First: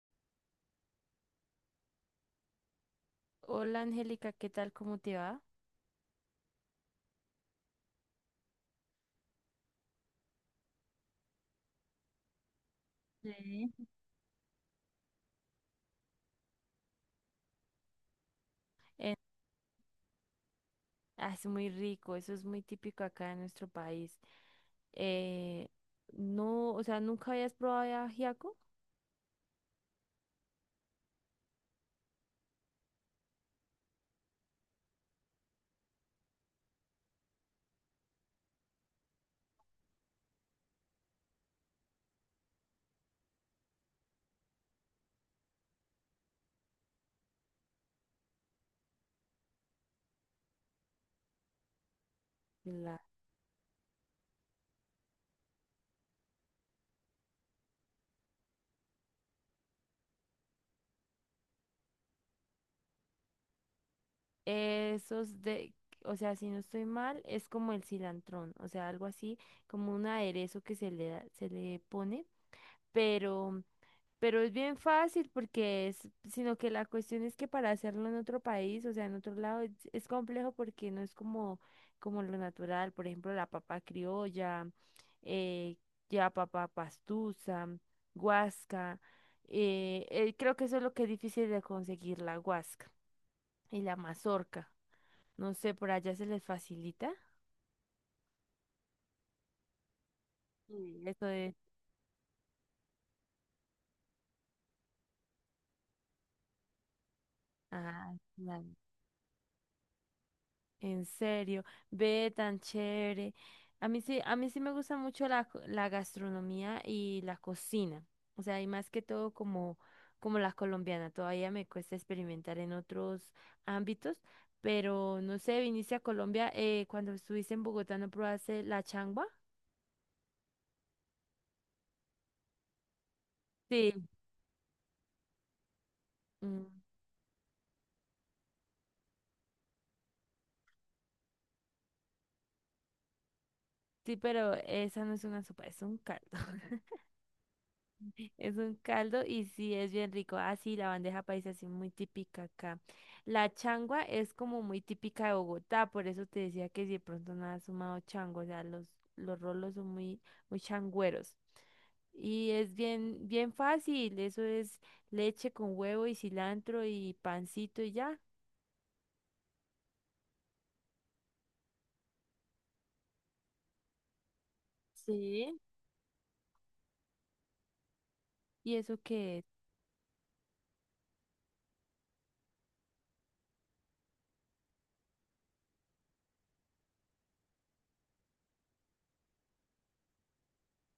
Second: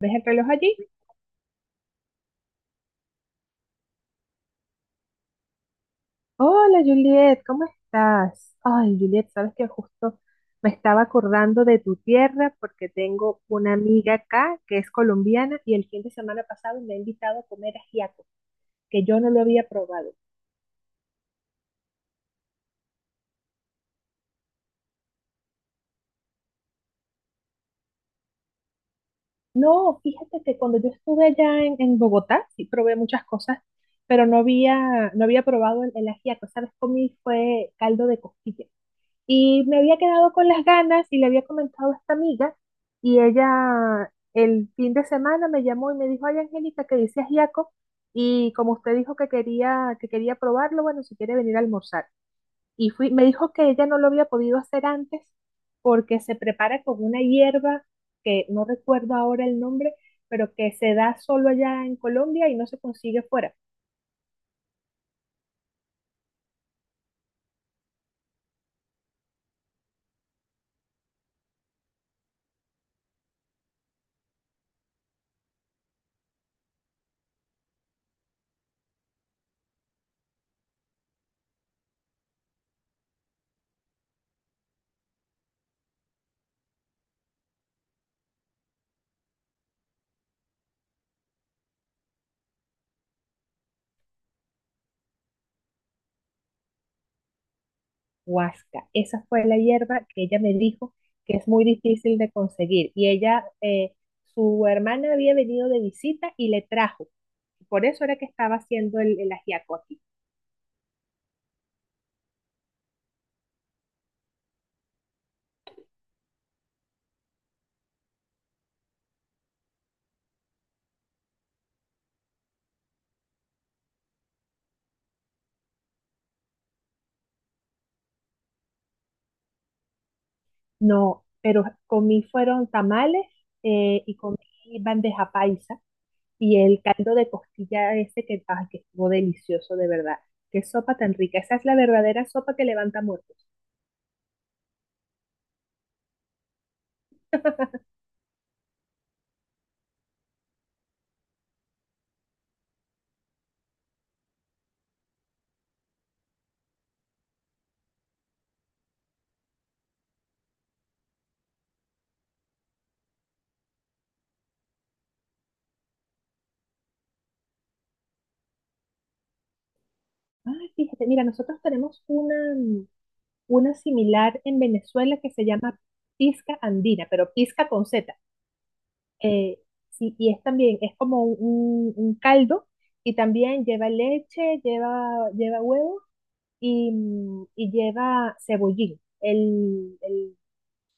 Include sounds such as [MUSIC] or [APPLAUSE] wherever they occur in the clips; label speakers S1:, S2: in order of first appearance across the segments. S1: ¿Ves el reloj allí?
S2: Hola Angélica, ¿qué tal? ¿Cómo te va?
S1: Hola Juliet, ¿cómo estás? Ay, Juliet, sabes que justo me estaba acordando de tu tierra porque tengo una amiga acá que es colombiana y el fin de semana pasado me ha invitado a comer ajiaco, que
S2: Eh,
S1: yo no lo había probado.
S2: ah, es muy rico, eso es muy típico acá en nuestro país. Eh, no, o sea, ¿nunca habías probado el ajiaco?
S1: No, fíjate que cuando yo estuve allá en Bogotá, sí probé muchas cosas, pero no había probado el ajiaco. ¿Sabes? Comí fue caldo de costilla. Y me había quedado con las ganas y le había comentado a esta amiga y ella el fin de semana me llamó y me dijo, ay Angélica, que dice ajiaco y como usted dijo que que quería probarlo, bueno, si quiere venir a almorzar. Y
S2: La-
S1: fui, me dijo que ella no lo había podido hacer antes porque se prepara con una hierba que no recuerdo ahora el nombre, pero que se da solo allá en Colombia y no se consigue fuera.
S2: Esos de, o sea, si no estoy mal, es como el cilantrón, o sea, algo así, como un aderezo que se le pone, pero Pero es bien fácil porque sino que la cuestión es que para hacerlo en otro país, o sea, en otro lado, es complejo porque no es como lo natural, por ejemplo, la papa criolla, eh, ya papa pastusa, guasca, creo que eso es lo que es difícil de conseguir, la guasca y la mazorca. No sé, por allá se les facilita.
S1: Huasca. Esa fue la hierba que ella me dijo
S2: Eso
S1: que es
S2: de.
S1: muy difícil de conseguir. Y ella, su hermana había venido de visita y le trajo. Por eso
S2: Ah,
S1: era que estaba
S2: claro.
S1: haciendo el ajiaco aquí.
S2: En serio, ve tan chévere. A mí sí, me gusta mucho la gastronomía y la cocina. O sea, y más que todo como la colombiana. Todavía me cuesta experimentar en otros ámbitos, pero no sé, viniste a Colombia, cuando estuviste en Bogotá, ¿no probaste la changua?
S1: No, pero comí fueron tamales
S2: Sí.
S1: y comí bandeja paisa y
S2: Mm,
S1: el caldo de costilla ese que, ay, que estuvo delicioso de verdad. Qué sopa tan rica. Esa es la verdadera sopa que levanta muertos.
S2: sí, pero esa no es una sopa, es un caldo. [LAUGHS] Es un caldo y sí, es bien rico. Ah, sí, la bandeja paisa es muy típica acá. La changua es como muy típica de Bogotá, por eso te decía que si de pronto no has sumado chango, o sea, los rolos son muy, muy changüeros. Y es bien, bien fácil, eso es leche con huevo y cilantro y pancito y ya.
S1: Ay, fíjate, mira, nosotros tenemos una, una similar en Venezuela que se
S2: Sí.
S1: llama pizca andina, pero pizca con Z.
S2: ¿Y eso qué es?
S1: Eh, sí, y es también, es como un caldo y también lleva leche, lleva huevo y, y lleva cebollín.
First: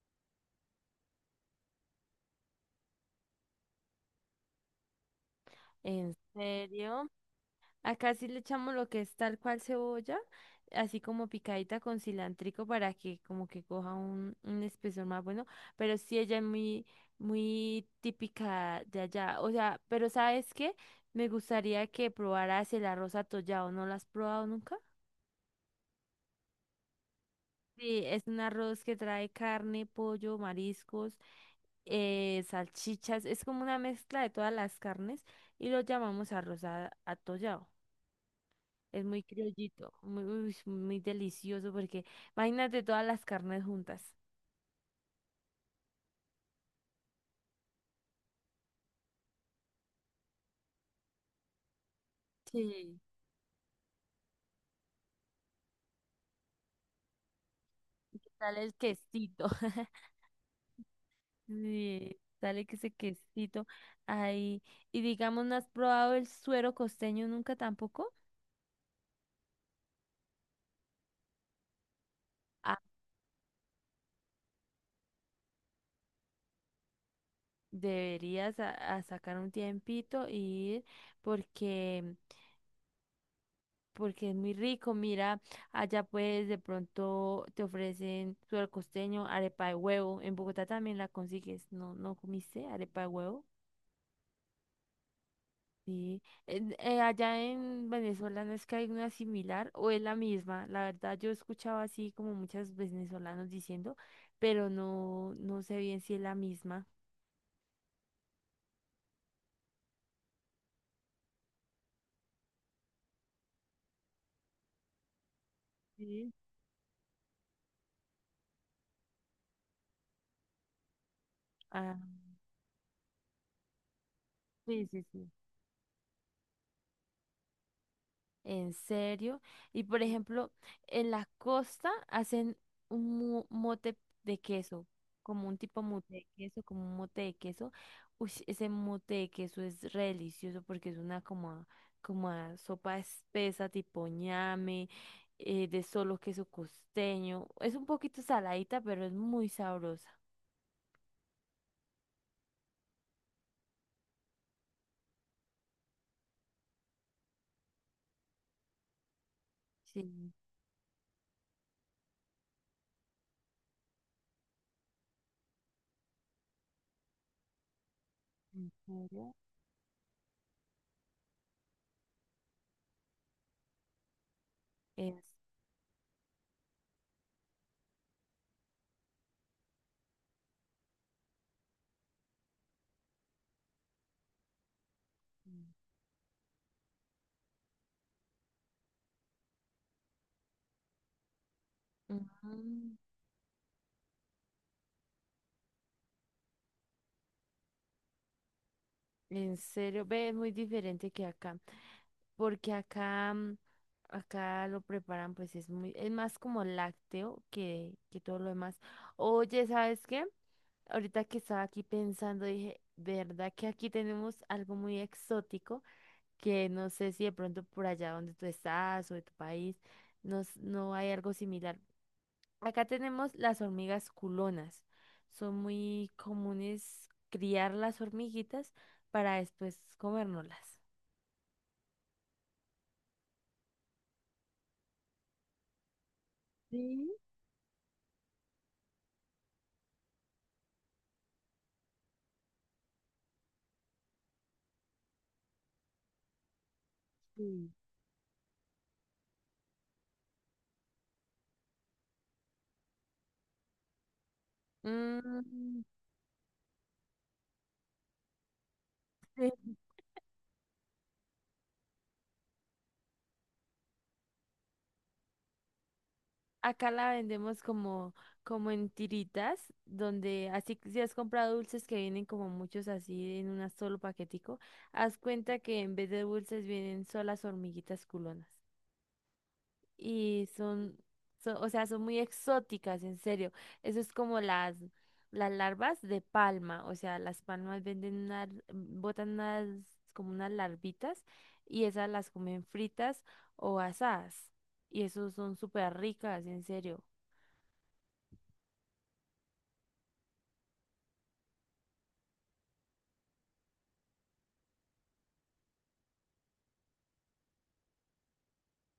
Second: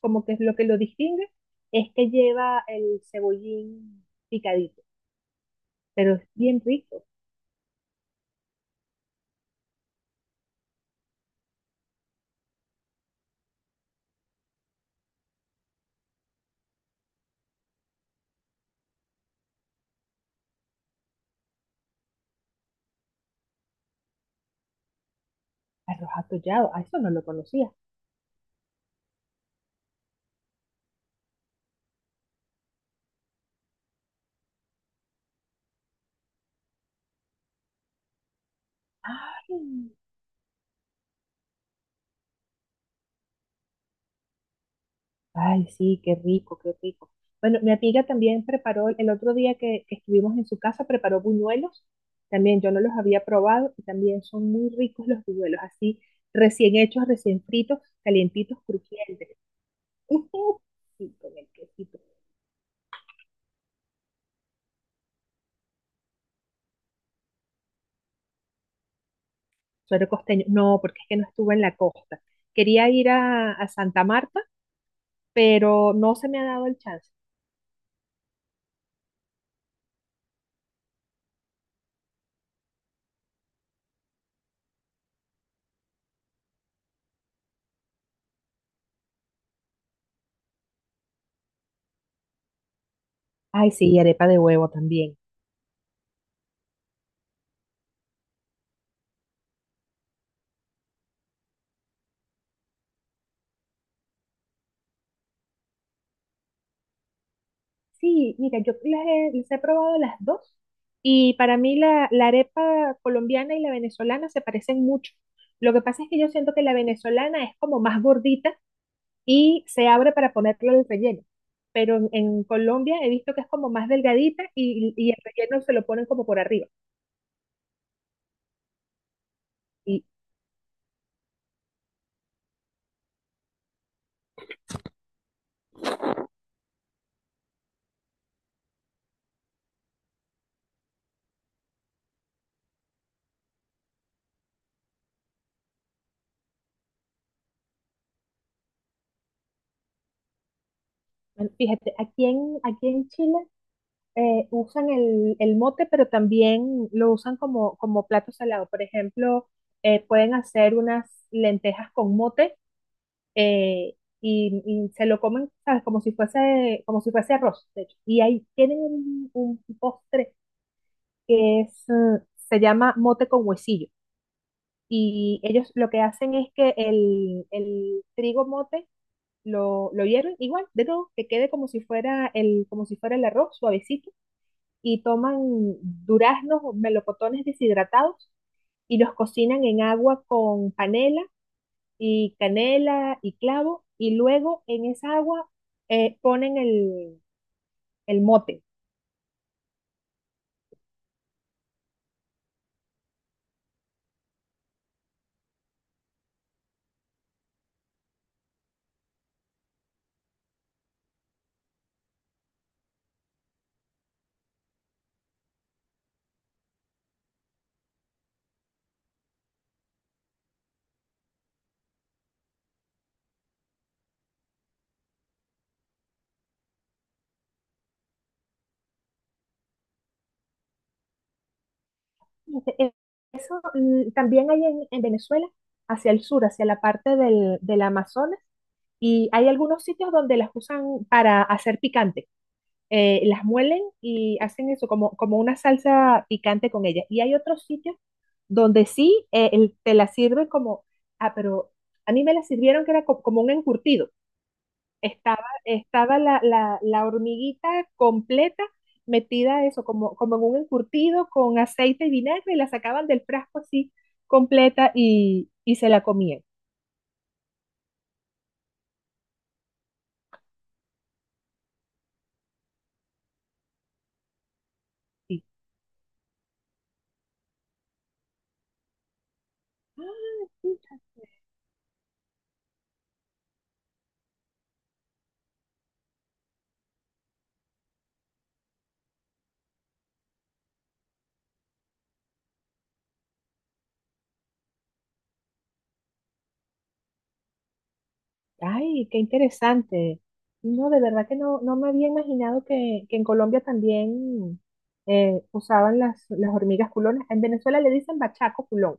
S1: Como que es lo que lo distingue es que lleva el cebollín picadito,
S2: ¿En
S1: pero es bien rico.
S2: serio? Acá sí le echamos lo que es tal cual cebolla, así como picadita con cilantrico para que como que coja un espesor más bueno, pero sí ella es muy, muy típica de allá. O sea, pero ¿sabes qué? Me gustaría que probaras el arroz atollado, ¿no lo has probado nunca?
S1: Arroz atollado, a eso no lo conocía.
S2: Sí, es un arroz que trae carne, pollo, mariscos, salchichas, es como una mezcla de todas las carnes y lo llamamos atollado. Es muy
S1: ¡Ay!
S2: criollito, muy, uy, muy delicioso porque imagínate todas las carnes juntas.
S1: Ay, sí, qué rico, qué rico. Bueno, mi amiga también preparó, el otro día que estuvimos en su casa, preparó buñuelos. También yo no los
S2: Sí.
S1: había probado y también son muy ricos los buñuelos, así recién hechos, recién fritos,
S2: Y que
S1: calientitos,
S2: sale el
S1: crujientes.
S2: quesito. [LAUGHS]
S1: [LAUGHS] Sí, con el quesito.
S2: Sí, sale que ese quesito ahí. Y digamos, ¿no has probado el suero costeño nunca tampoco?
S1: Suero costeño. No, porque es que no estuve en la costa.
S2: Ah,
S1: Quería ir a Santa Marta, pero no se me ha dado el chance.
S2: deberías a sacar un tiempito y ir porque, porque es muy rico. Mira, allá pues de pronto te ofrecen suero costeño, arepa de huevo. En Bogotá también la consigues. ¿No, no comiste arepa de huevo?
S1: Ay, sí, y arepa de huevo también.
S2: Sí. En- allá en Venezuela no es que hay una similar o es la misma. La verdad, yo escuchaba así como muchos venezolanos diciendo, pero no, no sé bien si es la misma.
S1: Sí, mira, yo las he probado las dos y para mí la arepa colombiana y la venezolana se parecen mucho. Lo que pasa es que yo
S2: Sí.
S1: siento que la venezolana es como más gordita y se abre para ponerle el relleno,
S2: Ah,
S1: pero en Colombia he visto que es como más delgadita
S2: sí, sí,
S1: y el
S2: sí.
S1: relleno se lo ponen como por arriba.
S2: En serio. Y por
S1: Y
S2: ejemplo, en la costa hacen un mote de queso, como un tipo mote de queso, como un mote de queso. Uy, ese mote de queso es re delicioso porque es una como, como a sopa espesa, tipo ñame, de solo queso costeño. Es un poquito saladita, pero es muy sabrosa.
S1: bueno, fíjate, aquí en Chile usan el mote, pero también lo usan como, como plato salado. Por ejemplo,
S2: Sí,
S1: pueden hacer unas lentejas con mote eh, y se lo comen, ¿sabes? Como si fuese arroz, de hecho. Y ahí
S2: en
S1: tienen
S2: serio.
S1: un postre que es, se llama mote con huesillo.
S2: Es,
S1: Y ellos lo que hacen es que el trigo mote lo hierven igual, de todo, que quede como si fuera el, como si fuera el arroz suavecito, y toman
S2: Mm.
S1: duraznos, melocotones deshidratados y los cocinan en agua con panela y
S2: Mm,
S1: canela y clavo, y luego en esa agua ponen el mote.
S2: en serio, ve, es muy diferente que acá. Porque acá lo preparan, pues es más como lácteo que todo lo demás. Oye, ¿sabes qué? Ahorita que estaba aquí pensando, dije, ¿verdad que aquí tenemos algo muy exótico? Que no sé si de pronto por allá donde tú estás o de tu país, no, no hay algo similar. Acá tenemos las hormigas culonas. Son muy comunes criar las hormiguitas para después comérnoslas.
S1: E- Eso también hay en Venezuela, hacia el sur, hacia la parte
S2: Sí,
S1: del Amazonas, y hay algunos sitios donde las usan para hacer picante. Las muelen y hacen eso como, como una salsa picante con ellas. Y hay otros
S2: sí.
S1: sitios donde sí te la sirven como, ah, pero a mí me la sirvieron que era como un encurtido.
S2: Mm,
S1: Estaba la hormiguita completa metida
S2: sí.
S1: eso, como, como en un encurtido con aceite y vinagre, y la sacaban del frasco así completa y se la comían.
S2: Acá la vendemos como, como en tiritas, donde así que si has comprado dulces que vienen como muchos así en un solo paquetico, haz
S1: Y,
S2: cuenta que en vez de dulces vienen solas hormiguitas culonas.
S1: ah,
S2: Y
S1: sí,
S2: o sea, son muy exóticas, en serio. Eso es como las larvas de palma, o sea, las palmas venden unas, botan unas, como unas larvitas y esas las comen fritas o asadas. Y eso son súper ricas, en serio.
S1: ay, qué interesante. No, de verdad que no me había imaginado que en Colombia también usaban las hormigas culonas. En Venezuela le dicen bachaco culón,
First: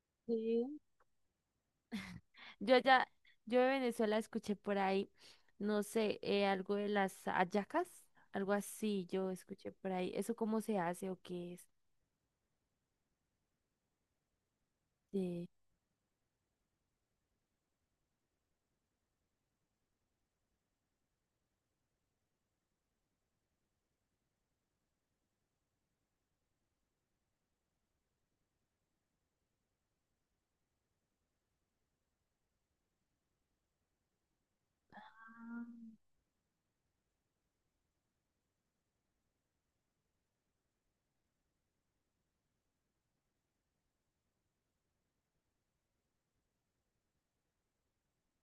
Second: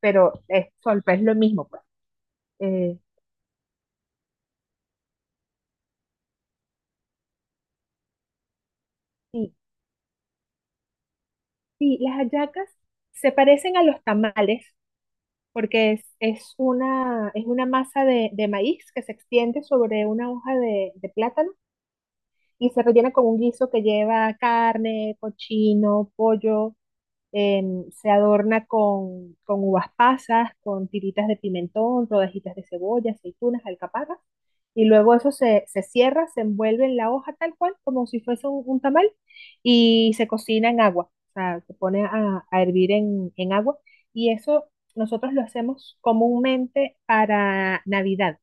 S1: pero es,
S2: Sí.
S1: es lo mismo, pues.
S2: Yo
S1: Eh,
S2: allá yo de Venezuela escuché por ahí, no sé, algo de las hallacas, algo así, yo
S1: sí,
S2: escuché por ahí. ¿Eso cómo se hace o qué es?
S1: Sí, las hallacas se parecen a los tamales
S2: Sí.
S1: porque es una masa de maíz que se extiende sobre una hoja de plátano y se rellena con un guiso que lleva carne, cochino, pollo em, se adorna con uvas pasas, con tiritas de pimentón, rodajitas de cebolla, aceitunas, alcaparras, y luego
S2: Ah,
S1: se cierra, se envuelve en la hoja tal cual, como si fuese un tamal, y se cocina en agua, o sea, se pone a hervir en agua, y eso nosotros lo hacemos comúnmente para Navidad.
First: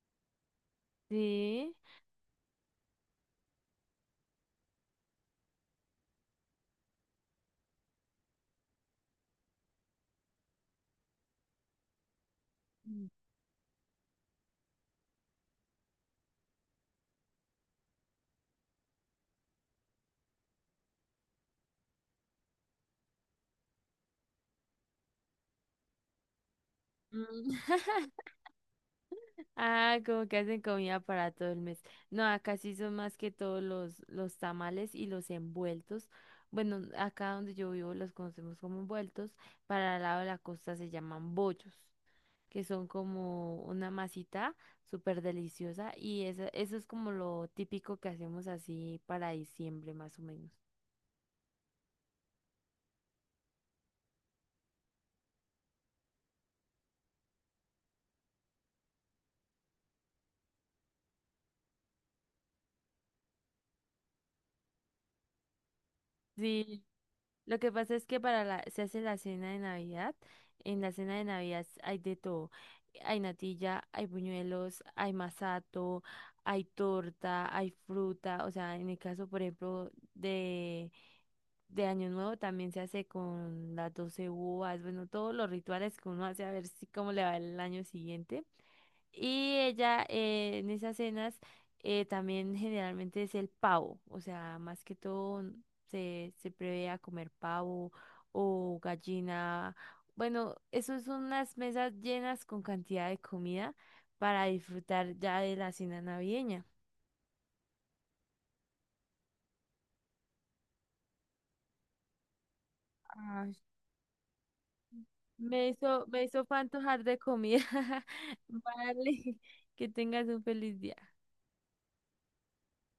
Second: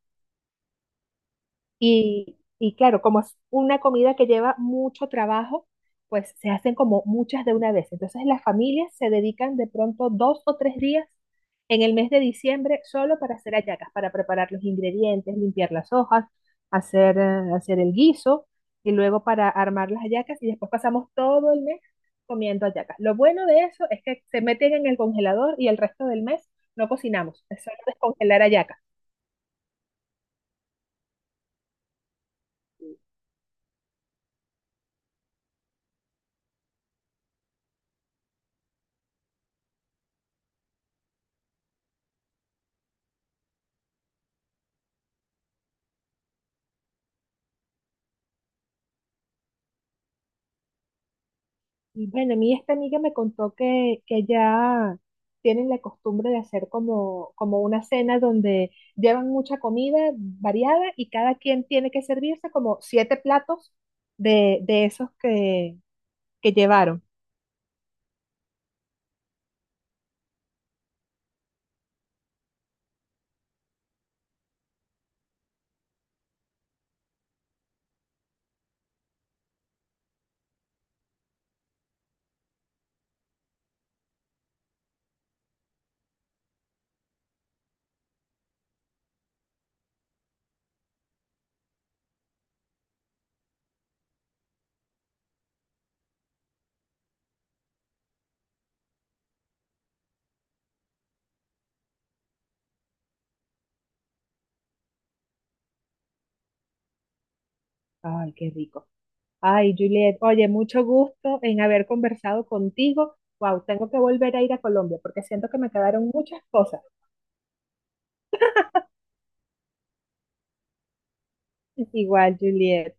S2: sí.
S1: Y claro, como es una comida que lleva mucho trabajo, pues se hacen como muchas de una vez. Entonces las familias se dedican de pronto 2 o 3 días en el mes de diciembre
S2: Mm.
S1: solo para hacer hallacas, para preparar los ingredientes, limpiar las hojas, hacer, hacer el guiso y luego para armar las hallacas y después pasamos todo el mes comiendo hallacas. Lo bueno de eso es que se meten en el congelador y el resto del mes no cocinamos,
S2: Mm.
S1: es solo
S2: [LAUGHS]
S1: descongelar hallacas.
S2: Ah, como que hacen comida para todo el mes. No, acá sí son más que todos los tamales y los envueltos. Bueno, acá donde yo vivo los conocemos como envueltos. Para el lado de la costa se llaman bollos, que son como una masita súper deliciosa y eso es como lo típico que hacemos así para diciembre más o menos.
S1: Y bueno, a mí esta amiga me contó que ya tienen la costumbre de hacer como, como una cena donde llevan mucha comida variada y cada quien tiene que servirse como siete platos de esos que
S2: Sí,
S1: llevaron.
S2: lo que pasa es que para la, se hace la cena de Navidad, en la cena de Navidad hay de todo. Hay natilla, hay buñuelos, hay masato, hay torta, hay fruta, o sea, en el caso, por ejemplo, de Año Nuevo también se hace con las 12 uvas, bueno, todos los rituales que uno hace a ver si cómo le va el año siguiente. Y ella, en esas cenas, también generalmente es el pavo, o sea, más que todo se prevé a comer pavo o gallina. Bueno, eso son unas mesas llenas con cantidad de comida para disfrutar ya de la cena navideña.
S1: Ay, qué rico. Ay, Juliet, oye, mucho gusto en haber conversado contigo.
S2: Ay,
S1: Wow, tengo que volver a ir a Colombia porque siento que
S2: Me
S1: me
S2: hizo,
S1: quedaron
S2: me
S1: muchas
S2: hizo
S1: cosas.
S2: fantojar de comida. [LAUGHS] Vale, que tengas un feliz día.
S1: [LAUGHS] Igual, Juliet.